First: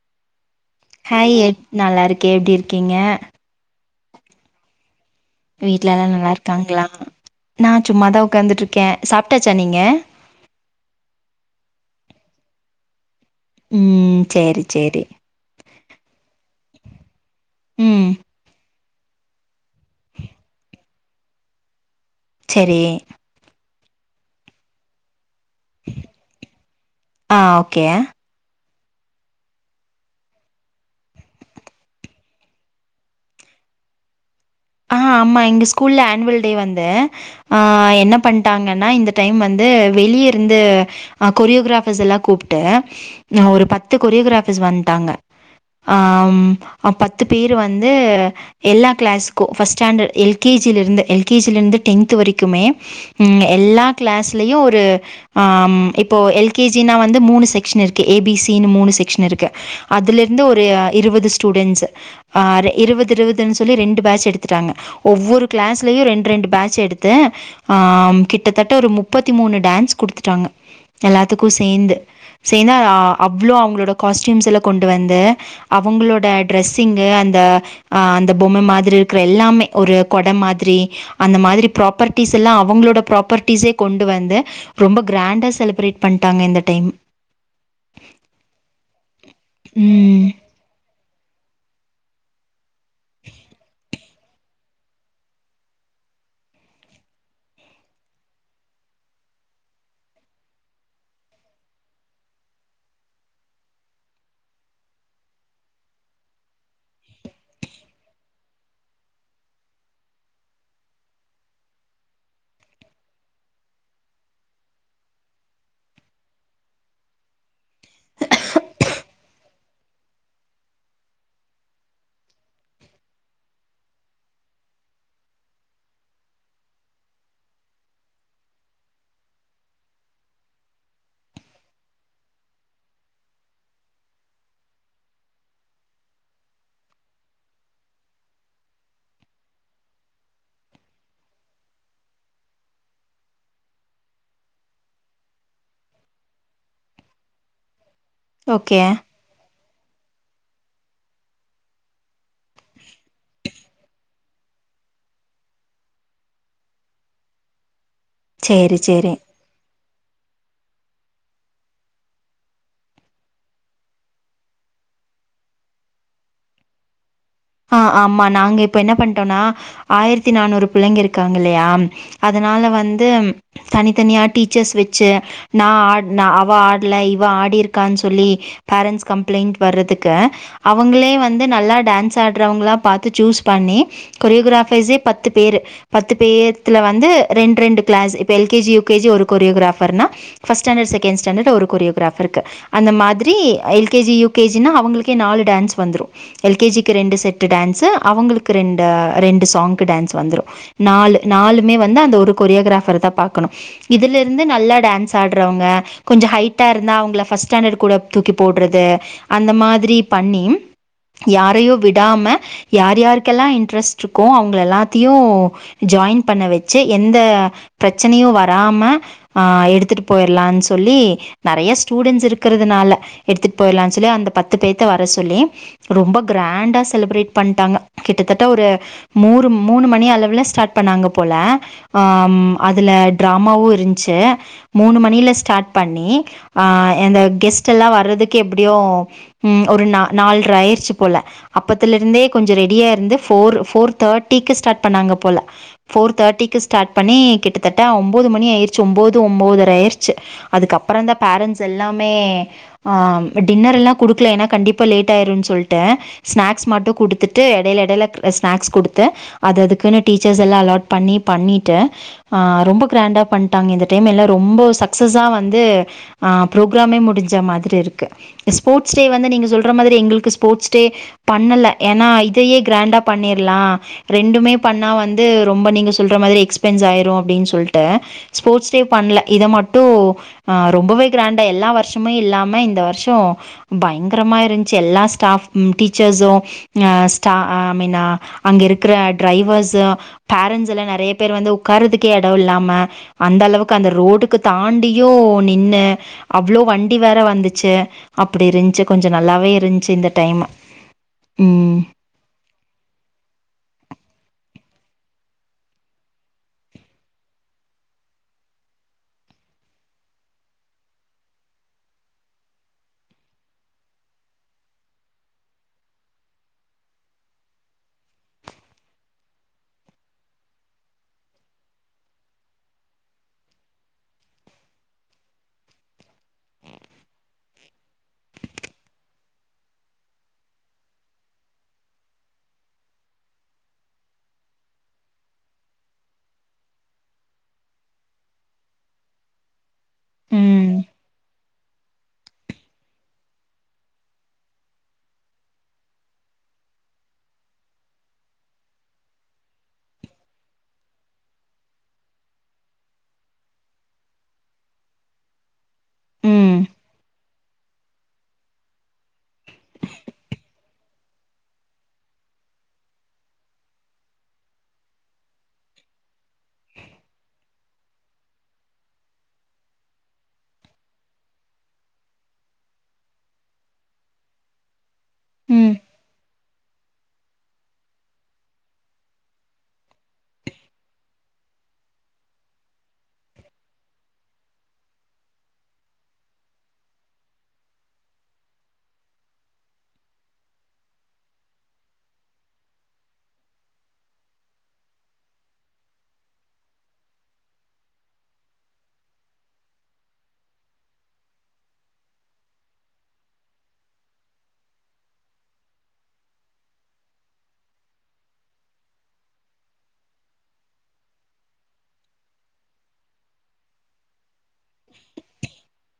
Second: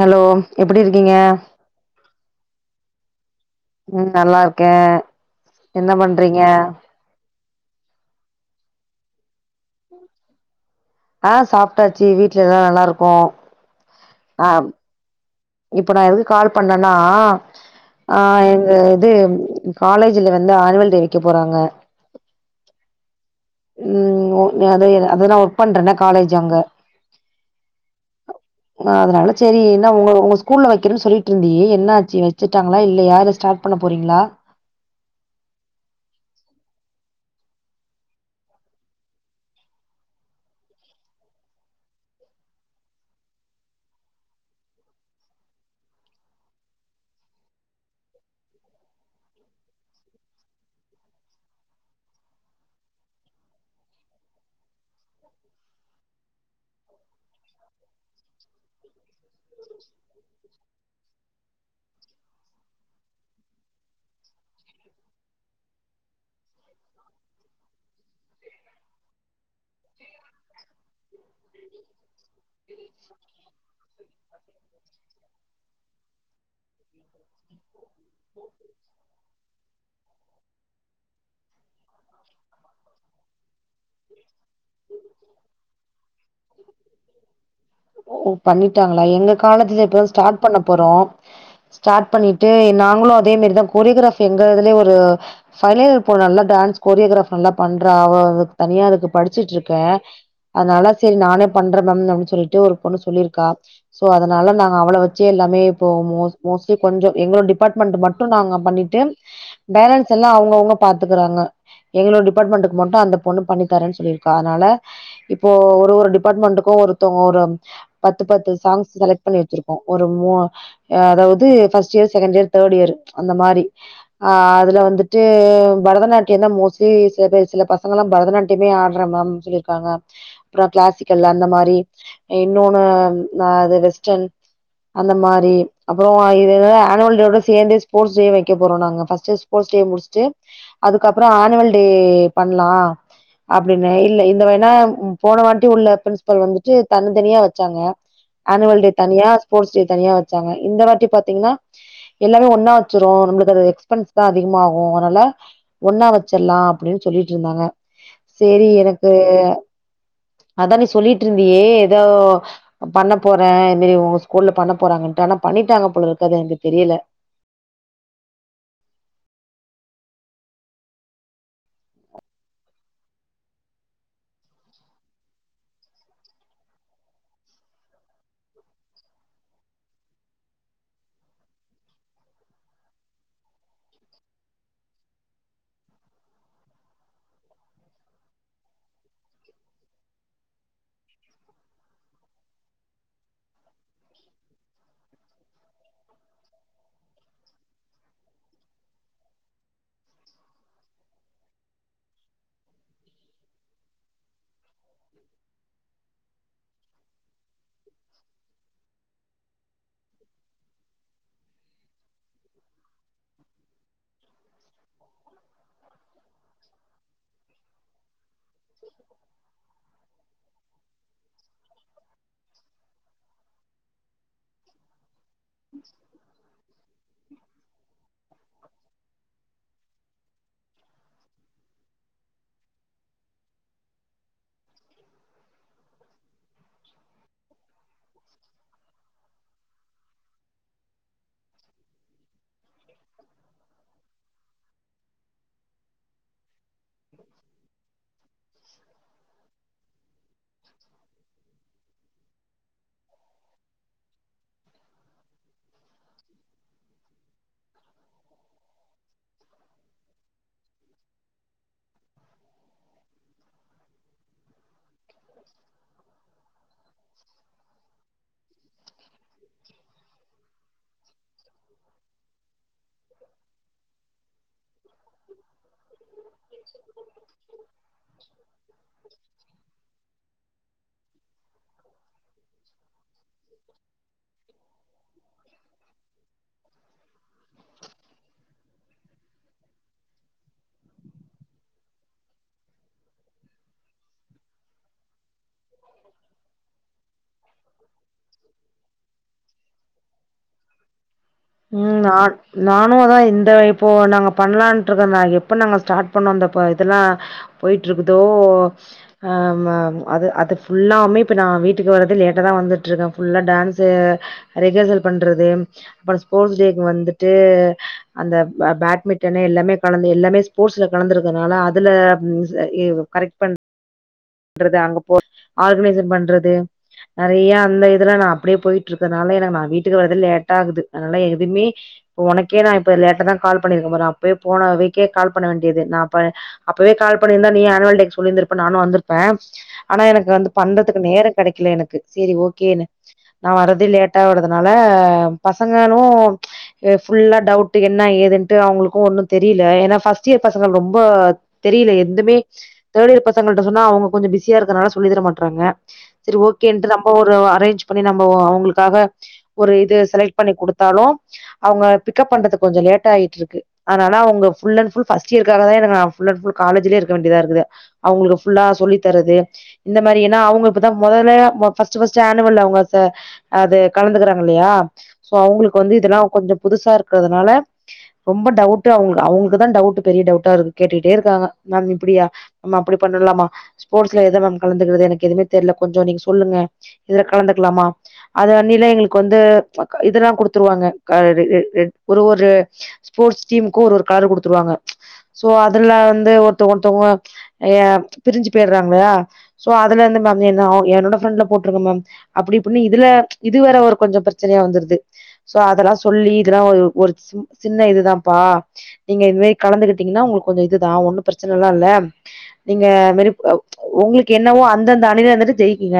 hello எப்டி இருக்கீங்க hi எப் நல்லா இருக்கே எப்டி இருக்கீங்க உம் நல்லாருக்கே வீட்ல எல்லா நல்லாருக்காங்களா நா சும்மாதா‌ உக்காந்துட்டு இருக்கே சாப்ட்டாச்சா நீங்க ஆ சாப்ட்டாச்சு வீட்ல எல்லா நல்லாருக்கோ ம் ஆ சேரி சேரி இப்ப நா எதுக்கு கால் பண்ணேன்னா ம் ஆ எங்க து காலேஜ்ல வந்து ஆன்வல் டே வேக்க போறாங்க சேரி உம் ஓ நீ அதே அது தா பண்றே நா காலேஜ் அங்க ஆ ஓகே ஆஹ் அதனால சேரி என்னா உங் உங்க ஸ்கூல்ல வெக்கறே சொல்லிட்ருந்தியே என்னாச்சு வச்சுட்டாங்களா இல்லயா அத ஸ்டார்ட் பண்ண போறீங்களா ஆஹ் ஆமா எங்க ஸ்கூல்ல ஆன்வல் டே வந்து ஆஹ் என்ன பண்ட்டாங்கன்னா இந்த டைம் வந்து வெளியருந்து அ கொரியோகிராஃபர்ஸ் எல்லா கூப்ட்டு ம் ஒரு பத்து கொரியோகிராஃபர்ஸ் வந்ட்டாங்க ஆஹ் ம் பத்து பேரு வந்து எல்லா கிளாஸ் க்கு first standard L K G லிருந்து எல் கே ஜி லிருந்து டென்த் வரைக்குமே ம் எல்லா கிளாஸ்லயு ஒரு ஆ ம் இப்போ எல் கே ஜி னா வந்து மூணு செக்ஷன் இருக்கு ஏ பி சி னு மூணு செக்ஷன் இருக்கு அதுலருந்து ஒரு இருவது ஸ்டூடண்ட்ஸு ஆஹ் ரு இருவத் இருவதுன் சொல்லி ரெண்டு பேட்ச் எடுத்துட்டாங்க ஒவ்வொரு கிளாஸ்லயு ரெண்ட்ரெண்டு பேட்ச் எடுத்து ஆஹ் ம் கிட்டத்தட்ட ஒரு முப்பத்தி மூணு டேன்ஸ் குடுத்துட்டாங்க எல்லாத்துக்கு சேந்து சேந்து அவ்ளோ அவுங்களோட காஸ்ட்யூம்ஸ் எல்லா கொண்டு வந்து அவுங்களோட ட்ரஸ் சிங்கு அந்த ஆஹ் அந்த பொம்ம மாதிரு ம்மே ஒரு கொட மாதிரி அந்த மாதிரி ப்ராப்பர்ட்டீஸ் எல்லா அவங்களோட ப்ராப்பர்டீஸே கொண்டு வந்து ரொம்ப க்ராண்டா செலிப்ரேட் பண்ட்டாங்க இந்த டைம் ஓ பண்ணிட்டாங்களா எங்க காலேஜ்ல இப்ப தா ம் ஸ்டார்ட் பண்ண போறோ ஸ்டார்ட் பண்ணிட்டு நாங்களு அதே மாரி தா கொரியோகிராஃப் எங்க இதுல்யே ஒரு ஃபைனல் போ நல்ல டான்ஸ் கொரியோகிராஃப் நல்லா பண்றா அவ இதுக் தனியா அதுக்கு படிச்சிட்ருக்கே அதனால சரி நானே பண்றே மேம் அப்டி சொல்ட்டு ஒரு பொண்ணு சொல்லிருக்கா சோ அதனால நாங்க அவள வச்சே எல்லாமே இப்போ மோ மோஸ்ட்லி கொஞ்ச எங்களோட டிபார்ட்மெண்ட் மட்டு நாங்க பண்ணிட்டு பேலன்ஸ் எல்லா அவங்கவுங்க பாத்துக்கறாங்க எங்களோட் டிபார்ட்மெண்ட்டுக்கு மட்டு அந்த பொண்ணு பண்ணி தரேன் சொல்லிருக்கா அதுனால இப்ப ஒரு ஒரு டிபார்ட்மெண்ட்டுக்கு ஒருத்தவங் ஒரு பத்து பத்து சாங்ஸ் செலக்ட் பண்ணி வச்சிருக்கோ ஒரு மூ ய அதாவது ஃபஸ்ட் இயர் செகண்ட் இயர் தேட் இயரு அந்த மாரி ஆ அதுல் வந்துட்டு பரதநாட்டியந்தா மோஸ் டு சில பேர் சில பசங்கல்லா பரதநாட்டியமே ஆட்ற மேம்ன் சொல்லிருக்காங்க அப்பறோ கிளாசிக்கல் அந்த மாரி இன்னோன்னு ந அது வெஸ்டர்ன் அந்த மாரி அப்றோ [unintelligible] ஆனுவல் டேவோட சேந்தே ஸ்போர்ட்ஸ் டே வெக்க போறோன்னாங்க ஃபஸ்ட்டு ஸ்போட்ஸ் டே முடிச்ட்டு அதுக்கப்பறோ ஆனுவல் டே பண்லா அப்டினு இல்ல இந்த வேனா ம் போன வாட்டி உள்ள பிரின்ஸ்பல் வந்துட்டு தன்னந்தனியா வெச்சாங்க ஓகே ஆனுவல் டே தானியா போட்ஸ் தனியா வெச்சாங்க இந்த வாட்டி பாத்தீங்கனா எல்லாமே ஒன்னா வெச்சிருவோ நம்ளுக்கு அது எக்ஸ்பென்ஸ் தா அதிகமாகு அதுனால ஒன்னா வெச் சிர்லா அப்டின் சொல்லிட்ருந்தாங்க சேரி எனக்கு அதா நீ சொல்லிட்ருந்தியே ஏதோ பண்ண போறே [unintelligible] ஸ்கூல்ல பண்ண போறாங்கன்டு ஆனா பண்ணிட்டாங்க போலருக்கு அது எனக்கு தெரியல ஆஹ் ஆமா நாங்க இப்ப என்ன பண்ட்டோன்னா ஆயர்த்தி நானூறு பிள்ளைங்க இருக்காங்கில்லயா அதனால வந்து தனித்தனியா டீச்சர்ஸ் வெச்சு நா ஆட்ன அவ ஆட்ல இவ ஆடிருக்கான் சொல்லி பேரண்ட்ஸ் கம்ப்ளைண்ட் வரதுக்கு அவங்களே வந்து நல்லா டேன்ஸ் ஆட்றவங்களா பாத்து சூஸ் பண்ணி கொரியோகிராஃபர்ஸே பத்து பேரு பத்து பேத்துல வந்து ரெண்ட்ரெண்டு கிளாஸு இப்ப L K G, U K G ஒரு கொரியோகிராஃபர்னா ஃபஸ்ட் ஸ்டாண்டட், செகண்ட் ஸ்டாண்டடு ஒரு கொரியோகிராஃபர்க்கு அந்த மாதிரி L K G, U K G னா அவங்களுக்கே நாலு டேன்ஸ் வந்துரு எல் கே ஜி க்கு ரெண்டு செட்டு டேன்ஸு அவங்களுக்கு ரெண்டு ரெண்டு சாங்க்கு டேன்ஸு வந்துரு நாலு நாலுமே வந்து அந்த ஒரு கொரியோகிராஃபர் தா பாக்கணு இதுலருந்து நல்லா டேன்ஸ் ஆட்றவங்க, கொஞ்சோ ஹைட்டா இருந்தா அவங்கள ஃபஸ்ட் ஸ்டாண்டடு கூட தூக்கி போட்றது அந்த மாதிரி பண்ணி யாரயு விடாம யார் யார்க்கெல்லா இன்ட்ரெஸ்ட்ருக்கோ அவங்கள எல்லாத்தியு ஜாயின் பண்ண வெச்சு எந்த பிரச்சனையு வராம ஆஹ் எடுத்துட்டு போயிரலான் சொல்லி நெறைய ஸ்டூடண்ஸ் இருக்கிறதுனால எடுத்துட் போயிரலான் சொல்லி அந்த பத்து பேத்த வர சொல்லி ரொம்ப கிரா ண்டா செலிப்ரேட் பண்டாங்க கிட்டத்தட்ட ஒரு மூரு மூணு மணி அளவுல ஸ்டார்ட் பண்ணாங்க போல ஆ ம் அதுல ட்ராமாவு இருந்ச்சு மூணு மணில ஸ்டார்ட் பண்ணி ஆஹ் அந்த கெஸ்ட் எல்லா வரதுக்கு எப்படியு ம் ஒரு நா நால்ர ஆயிர்ச்சு போல அப்பத்துலருந்தே கொஞ்ச ரெடியா இருந்து ஃபோரு ஃபோர் தேர்ட்டிக்கு ஸ்டார்ட் பண்ணாங்க போல ஃபோர் தேர்ட்டிக்கு ஸ்டார்ட் பண்ணி கிட்டத்தட்ட ஒம்போது மணி ஆயிருச்சு ஒம்போது ஒம்போதர ஆயிர்ச்சு அதுக்கப்பறந்தா பேரண்ட்ஸ் எல்லாமே ஆஹ் டின்னர் எல்லா குடுக்கல ஏனா கண்டிப்பா லேட் ஆயிருன் சொல்ட்டு ஸ்நாக்ஸ் மட்டும் குடுத்துட்டு எடைல எடைல அ ஸ்நாக்ஸ் குடுத்து அது அதுக்குனு டீச்சர்ஸ் எல்லா அலாட் பண்ணி பண்ணிட்டு ஆஹ் ரொம்ப க்ராண்டா பண்ட்டாங்க இந்த டைம் எல்லா ரொம்ப சக்சஸா வந்து ஆஹ் ப்ரோக்ராமே முடிஞ்ச மாதிரி இருக்கு ஸ்போட்ஸ் டே வந்து நீங்க சொல்ற மாதிரி எங்கள்க்கு ஸ்போட்ஸ் டே பண்ணல ஏனா இதையே க்ராண்டா பண்ணிர்லா ரெண்டுமே பண்ணா வந்து ரொம்ப நீங்க சொல்ற மாதிரி எக்ஸ்பென்ஸ் ஆயிரு அப்டின் சொல்ட்டு ஸ்போட்ஸ் டே பண்ணல இத மட்டு ஆஹ் ரொம்பவே க்ராண்டா எல்லா வர்ஷமு இல்லாம இந்த வர்ஷ் [unintelligible] பயங்கரமா இருந்ச்சு எல்லா ஸ்டாஃப் ம் டீ [unintelligible] அஹ் ஸ்டா அ மெய்னா அங்க இருக்கற அ டிரைவர்ஸு பேரண்ஸ் எல்லா நெறைய பேர் வந்து உக்காரத்துக்கே எடோ இல்லாம அந்தளவுக்கு அந்த ரோட்டுக்கு தாண்டியு நின்னு அவ்ளோ வண்டி வேற வந் டுச்சி அப்டி இருந்ச்சு கொஞ்ச நல்லாவே இருந்ச்சு இந்த டைமு ம் உம் நா நானு அதா இந்த இப்போ நாங்க ப ண்லான்ட்ருக்கோ தா எப்ப நாங்க ஸ்டார்ட் பண்ணோ இந்த ப இதெல்லா போய்ட்ருக்குதோ ஆ ம அது அது ஃபுல்லாவ்மே இப்ப நா வீட்டுக்கு வரது லே ட்டா தா வந்துட்ருக்கே ஃபுல்லா டேன்ஸு ரிகர்சல் பண்றது அப்றோ ஸ்போட்ஸ் டேக் வந்துட்டு அந்த ப பேட்மிட்டனு எல்லாமே கலந்து எல்லாமே ஸ்போட்ஸ்ல கலந்துருக்கறனால அதுல மிஸு அ எதோ கரெக்ட் பண்றது அங்க போ ஆர்கனேஸன் பண்றது நெறையா அந்த இதுல நா அப்டே போயிட்ருக்கனால எனக்கு நா வீட்டுக்கு வரது லேட்டாகுது அதனால எதுமே ஒ ஒனக்கே நா இப்ப லேட்டாதா கால் பண்ணிருக்கே பாரு அப்பே போன வீக்கே கால் பண்ண வேண்டியது நா அப்ப அப்பவே கால் பண்ணிருந்தா நீயு ஆன்வல் டேக்கு சொல்லிருந்திருப்ப நானு வந்துருப்பே ஆனா எனக்கு வந்து ம் பண்றதுக்கு நேர கெடைக்ல எனக்கு சேரி ஓகேனு நா வரதே லேட்டாவ்றதுனால பசங்களு அ ஃபுல்லா டவுட்டு என்ன ஏதுன்ட்டு அவ்ங்களுக்கு ஒன்னு தெரியில ஏனா ஃபர்ஸ்ட் இயர் பசங்க ரொம்ப தெரியல எந்துமே தேர்ட் இயர் பசங்கள்ட சொன்னா அவ்ங்க கொஞ்ச பிஸ்யா இருக்கனால சொல்லி தர மாட்றாங்க செரி ம் ஓகேட்ன்டு நம் இப்ப ஒரு அரேஞ் பண்ணி நம்ம ஒ அவ்ளுக்காக ஒரு இது செலக்ட் பண்ணி குடுத்தாலு அவ்ங்க பிக்கப் பண்றது கொஞ்ச லேட் ஆயிட்ருக்கு அதனால அவ்ங்க ஃபுல் அன் ஃபுல் ஃபஸ்ட் இயர்க்காகதா எனக்கா ஃபுல் அன் ஃபுல் காலேஜ்லே இருக்க வேண்டியதா இருக்குது அவ்ங்களுக்கு ஃபுல்லா சொல்லித்தறது இந்த மாரி ஏனா அவ்ங்க இப்பதா மொதல மொ ஃபஸ்ட்டு ஃபஸ்ட்டு ஆனுவல் அவ்ங்க ச அது கலந்துக்கிறாங்க இல்லயா சோ ம் அவ்ங்களுக்கு வந்து இதெல்லா கொஞ்சம் புதுசா இருக்கிறதுனால ரொம்ப டவுட்டு அவ்ங்ளுக் அவ்ங்க்கு தா டவுட்டு பெரிய டவுட்டா இருக்கு கேட்டுக்கிட்டே இருக்காங்க மேம் இப்டியா நம்ம அப்டி பண்லாமா ஸ்போர்ட்ஸ்ல எத மேம் கலந்துகிறது எனக்கு எதுமே தெர்ல கொஞ்சோ நீங்க சொல்லுங்க இதுல கலந்துக்லாமா அது வந்தீல்லா எங்களுக்கு வந்து இதுலா குடுத்துருவாங்க கா இது எ எ ஒரு ஒரு ஸ்போட்ஸ் டீம்முக்கு ஒரு ஒரு கார்டு குடுத்துருவாங்க சோ அதுலா வந்து ஒருத்த ஒன்ட ஒ எ பிரிஞ்சு போய்ருங்றாங்ளா சோ அதுலருந்து நாங்கனு என்னோட போட்ருங்க மே அப்டி இப்டின்னு இதுல இது வேர ஒரு கொஞ்ச பிரச்சனயா வந்துருது சோ அதெல்லா‌ சொல்லி இதுலா ஒரு சி சின்ன இதுதாப்பா நீங்க இதுவே கலந்துகிட்டீங்னா உங்களுக்கு கொஞ்ச இதுதா ஒன்னு பிரச்சனலா இல்ல நீங்க அது மாரி அ ஒங்களுக் கென்னவோ அந்தந்த அணில வந்துட்டு ஜெயிக்கிங்க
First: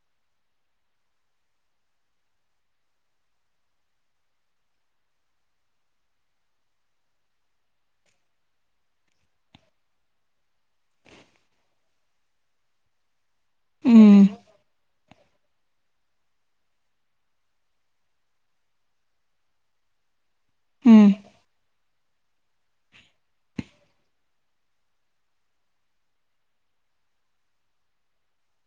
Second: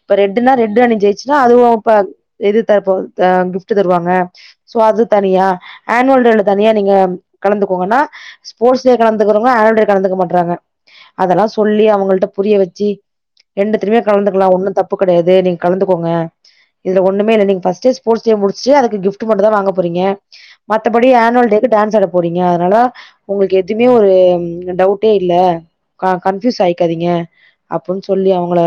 இப்ப ரெட்டுனா ரெட்டு அணி ஜெயிச்சுட்டா அதுவு இப்ப இது த இப்ப ஆஹ் கிஃப்ட்டு தருவாங்க சோ அது தனியா ஆன்வல் டேல தனியா நீங்க கலந்துக்கோங்கனா ஸ்போர்ட்ஸ் டே கலந்துக்குறவ்ங்க ஆன்வல் டே கலந்துக்க மாட்றாங்க அதெல்லா சொல்லி அவங்கள்ட புரிய வச்சு ரெண்டத்திலமே ம் கலந்துக் ஒன்னு தப்பு கெடையாது நீங்க கலந்துக்கோங்க இதுல ஒன்னுமே இல்ல நீங்க ஃபஸ்ட்டே ஸ்போர்ட்ஸ் டே முடிச்சுட்டு அதுக்கு கிஃப்ட்டு மட்டு தா வாங்க போறீங்க ம் மத்தபடி ஆன்வல் டேக்கு டான்ஸ் ஆடப் போறீங்க அதனால ஒங்களுக்கு எதுமே ம் டவுட்டே இல்ல ஆஹ் கன்ஃப்யூஸ் ஆயிக்காதீங்க அப்டின் சொல்லி அவ்ங்கள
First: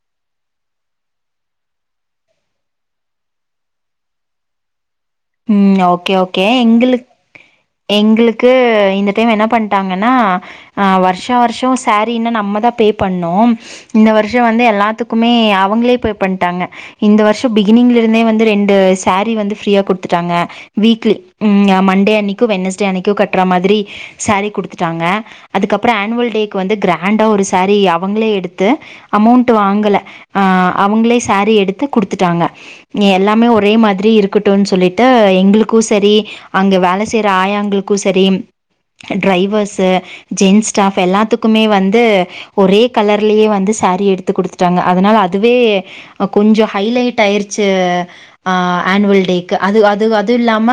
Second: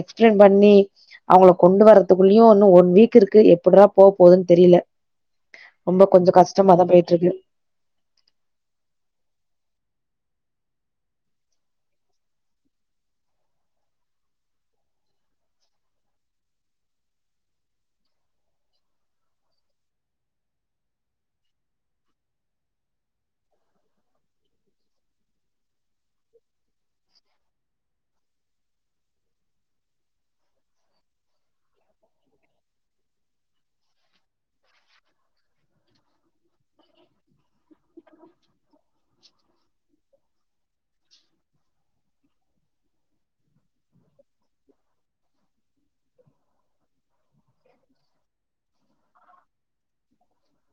எக்ஸ்பிளைன் பண்ணி அவ்ங்கள கொண்டு வரறதுக்குள்ளயு இன்னு ஒன் வீக் இருக்கு எப்பிட்றா போக போகுதுன் தெரியல ம் ஓகே ஓகே எங்களுக்கு போயிட்ருக்கு எங்களுக்கு இந்த டைம் என்ன பண்ட்டாங்கனா அஹ் வர்ஷா வர்ஷ சேரீனா நம்மதா பே பண்ணும் இந்த வர்ஷ வந்து எல்லாத்துக்குமே அவங்களே பே பண்ட்டாங்க இந்த வர்ஷ பிகினிங்ல இருந்தே வந்து ரெண்டு சாரி வந்து ஃப்ரீயா குடுத்துட்டாங்க வீக்லி ம் மண்டே அன்னைக் கு வென்னஸ்டே அன்னைக்கு கட்றமாதிரி சாரி குடுத்துட்டாங்க அதுக்கப்ற ஆன்வல்டேக்கு வந்து கிராண்டா ஒரு சாரி அவங்ளே எடுத்து அமோண்ட் வாங்கள ஆஹ் அவங்ளே சாரி எடுத்து குடுத்துடாங்க எல்லாமே ஒரே மாதிரி இருக்கட்டுன் சொல்லிட்டு எங்களுக்கு செரி அங்கெ வேல செய்ற ஆயாங்களுக்கு செரி ட்ரைவர்ஸு ஜென்ஸ் ஸ்டாஃப் எல்லாத்துக்குமே வந்து ஒரே கலர்லயே வந்து சாரி எடுத்து குடுத்துட்டாங்க அதனால அதுவே கொஞ்ச ஹைலைட் ஆயிருச்சு ஆஹ் ஆனுவல் டேக்கு அது அது அது இல்லாம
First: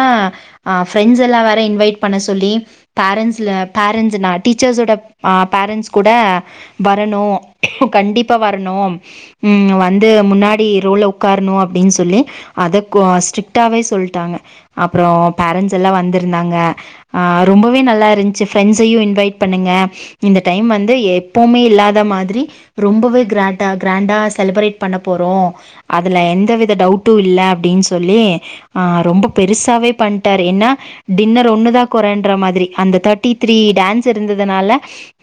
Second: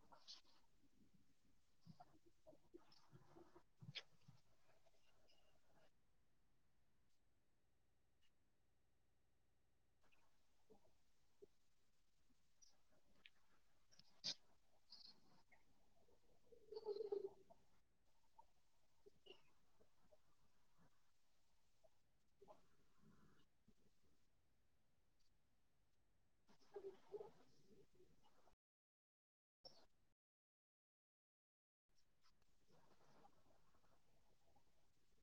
ஆ ஃப் ஃப்ரெண்ட்ஸெல்லா வேற இன்வைட் பண்ண சொல்லி பேரண்ட்ஸ்ல பேரண்ட்ஸுனா டீச்சர்ஸோட ஆஹ் பேரண்ட்ஸ் கூட வரணு கண்டிப்பா வரணு உம் வந்து முன்னாடி ரோல உக்கார்ணு அப்டின் சொல்லி அத கோ ஸ்ட்ரிக்டாவே சொல்ட்டாங்க அப்றோ பேரண்ட்ஸ் திலா வந்திருந்தாங்க ஆஹ் ரொம்பவே நல்லாருந்ச்சு ஃபிரெண்ட்ஸ்சையு இன்வெய்ட் பண்ணுங்க இந்த டய்ம் வந்து எப்போமே இல்லாத மாதிரி ரொம்பவே கிராட்டா கிராண்டா செலபரேட் பண்ணப்போறோ அதுல எந்த வித டவுட்டு இல்ல அப்டின் சொல்லி ஆஹ் ரொம்ப பெருசாவே பண்ட்டார் ப்ப என்ன டின்னர் ஒன்னுதா கொறன்ற மாதிரி அந்த தேர்டி த்ரீ டான்ஸ் இருந்ததுனால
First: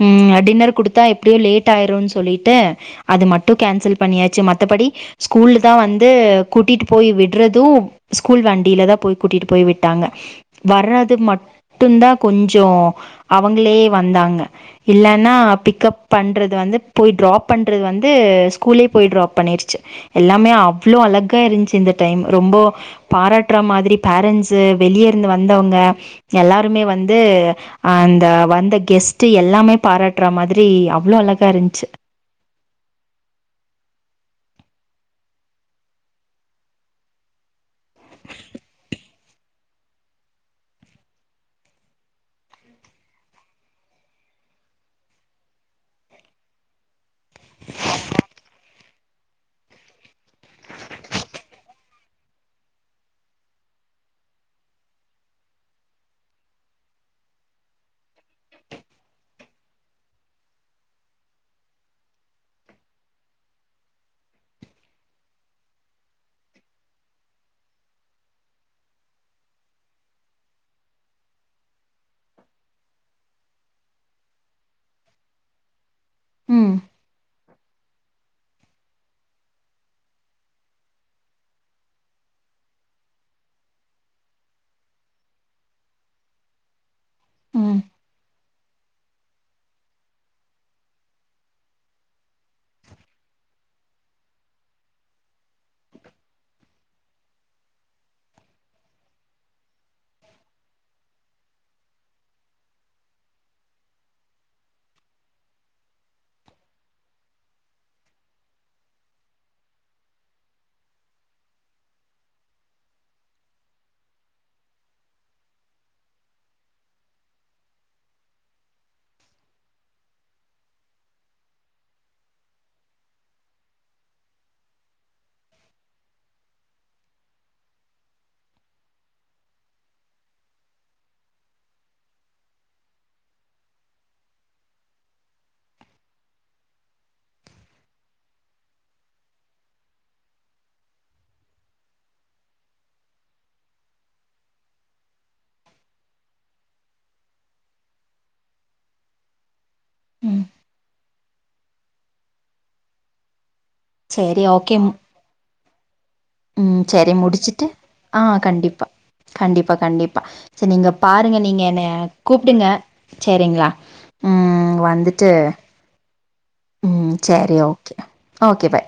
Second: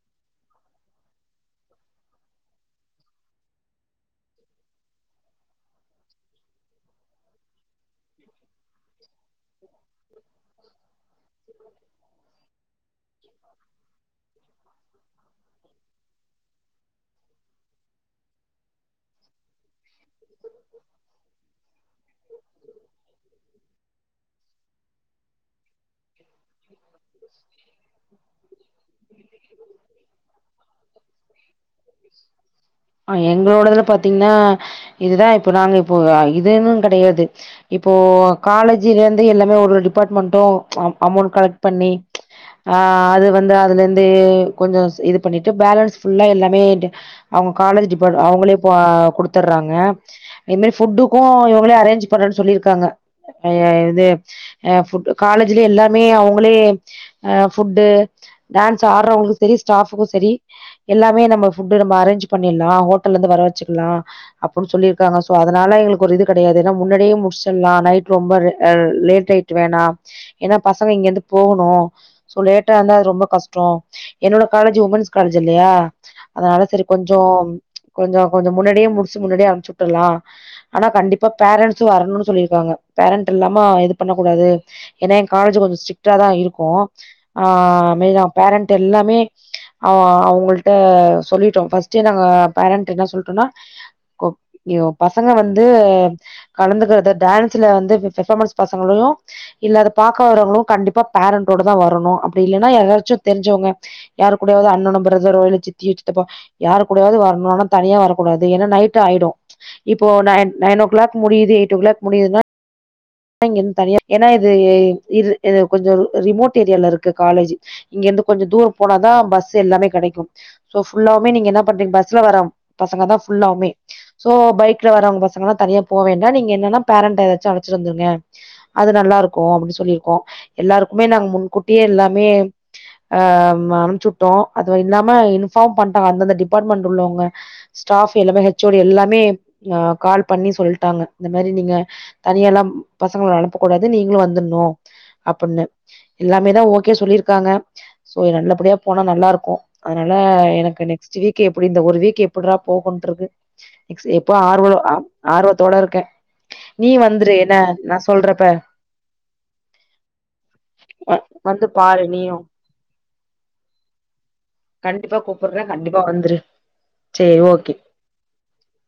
உம் டின்னர் குடுத்தா எப்டியோ லேட் ஆயிருன் சொல்லிட்டு அது மட்டு கேன்சல் பண்ணியாச்சு மத்தபடி ஸ்கூல்ல தா வந்து கூட்டிட்டு போய் விட்றது ஸ்கூல் வண்டில தா போய் கூட்டிட்டு போய் விட் வர்றாது மட்டுந்தா கொஞ்சோ அவங்ளே வந்தாங்க இல்லனா பிக்கப் பண்றது வந்து போய் ட்ராப் பண்றது வந்து அ ஸ்கூலே போய் ட்ராப் பண்ணிருச்சு எல்லாமே அவ்ளோ அழகா இருந்ச்சு இந்த டைம் ரொம்போ பாராட்ற மாதிரி பேரண்ட்ஸ் து வெளியருந்து வந் தவ்ங்க எல்லாருமே வந்து அஹ் அந்த வந்த கெஸ்ட்டு எல்லாமே பாராட்ற மாதிரி அவ்ளோ அழகா இருந்ச்சு தீங்னா இதுதா இப்ப நாங்க இப்போ அஹ் இதேன்னு கெடையாது இப்போ காலேஜிலர்ந் து எல்லாமே ஒரு டிபார்ட்மண்ட்டு அஹ் அமௌன்ட் கலெக்ட் பண்ணி ஆஹ் அது வந்து அதுல இருந்து கொஞ்ச இது பண்ணிட்டு பேலன்ஸ் ஃபுல்லா எல்லாமே டி அவ்ங்க காலேஜ் டிபார்ட் அவ்ங்களே இப்ப குடுத்தர்றாங்க அது மாரி ஃபுட்டுக்கு இவங்களே அரேஞ்ச் பண்றேன் சொல்லிருக்காங்க அய்ய இது ஆஹ் ஃபுட் காலேஜ் ஜுல எல்லாமே அவ்ங்களே ஆஹ் ஃபுட்டு டான்ஸ் ஆட்றவ்ங்களுக்கு செரி ஸ்டாஃப்க்கு செரி எல்லாமே நம்ம ஃபுட்டு நம்ம அரேஞ்ச் பண்ணிற்லா ஹோட்டல்லருந்து வர வச்சுக்லா அப்புன் சொல்லிருக்காங்க சோ அதனால எங்களுக்கு ஒரு இது கெடையாது ஏனா முன்னாடியே முடிச்சம்னா நைட்டு ரொம்ப ரே அஹ் லேட் நைட் வேணா ஏனா பசங்க இங்கருந்து போகணு சோ லேட்டா இருந்தா அது ரொம்ப கஷ்ட என்னோட காலேஜு உமன்ஸ் காலேஜ் இல்லையா அதனால ம் செரி கொஞ்சோ கொஞ்ச கொஞ்ச முன்னாடியே முடிச்சு முன்னாடியே அம்ச்சுட்டுற்லா ஆனா கண்டிப்பா பேரன்ஸு வர்ணுனு சொல்லிருக்காங்க பேரண்ட் இல்லாம இது பண்ண கூடாது ஏனா எங் காலேஜு கொஞ்ச ஸ்ரிக்ட்டா தா இருக்கு ம் ஆஹ் மெய்னா பேரண்ட்ட எல்லாமே அவ் அவ்ங்கள்ட்ட சொல்லிட்டோ ஃபஸ்ட்டே நாங்க பேரண்ட்ட என்ன சொல்ட்டோனா பசங்க வந்து கலந்துகறத டான்ஸ்ல வந்து பெர்பாமன்ஸ் பசங்களையு இல்ல அத பாக்க வரவங்களு கண்டிப்பா பேரண்டோடதா வரணு அப்டி இல்லனா யாராச்சு தெரிஞ்சவ்ங்க யாரு கூடயாவ்து அண்ணனோ பிரதரோ இல்ல சித்தி சித்தப்பா யாரு கூடவாது வர்ணு ஆனா தனியா வரக்கூடாது ஏனா நைட் ஆய்டு இப்போ நை நைன் ஓ கிளாக் முடியுது எயிட் ஓ கிளாக் முடியுதுனா இங்கருந் தனியா ஏனா இது இது உ கொஞ்ச ரிமோட் ஏரியால இருக்கு காலேஜு இங்க இருந்து கொஞ்ச தூர போனாதா பஸ் எல்லாமே கெடைக்கு சோ ஃபுல்லாவுமே நீங்க என்ன பண்றீங்க பஸ்ல வர பசங்க தா ஃபுல்லவுமே சோ பைக்ல வர்றவங்க பசங்கலா தனியா போ வேண்டா நீங்க என்னனா பேரண்ட்ட வச்சு அழச்சு சந்துருங்க அது நல்லா இருக்கு அப்புட்னு சொல்லிருக்கோ எல்லாருக்குமே நாங்க முன்கூட்டியே எல்லாமே அஹ் ம் அம்ச்சுட்டோ அது இல்லாம இன்ஃபார்ம் பண்ட்டாங்க அந்தந்த டிபார்ட்மண்ட்ல உள்ளவங்க ஸ்டாஃப் எல்லாமே ஹெச் ஒ டி எல்லாமே அஹ் கால் பண்ணி சொல்ட்டாங்க இந்த மாரி நீங்க தனியாலாம் பசங்கள அனுப்பக் கூடாது நீங்களு வந்துர்ணு அப்பிட்னு எல்லாமே தா ஓகே சொல்லிருக்காங்க சோ நல்லபடியா போனா நல்லா இருக்கு அதனால ம் எனக்கு நெக்ஸ்ட் வீக்கு எப்டி இந்த ஒரு வீக்கு எப்பிட்றா போகுன்ட்ருக்கு [unintelligible] எப்ப சரி ஆர்வல ஓகே ஆவ் ஆர்வத் தொட இருக்கே ம் நீ செரி வந்துரு என்ன முடிச்சுட்டு நா ஆ சொல்றப்ப கண்டிப்பா கண்டிப்பா கண்டிப்பா செரி நீங்க பாருங்க நீங்க வந்து என்னைய பாரு நீயு கூப்டுங்க செரிங்களா ம் ம் கண்டிப்பா வந்துட்டு கூப்புட்றே கண்டிப்பா வந்துரு ம் செரி ஓகே ஓகே பை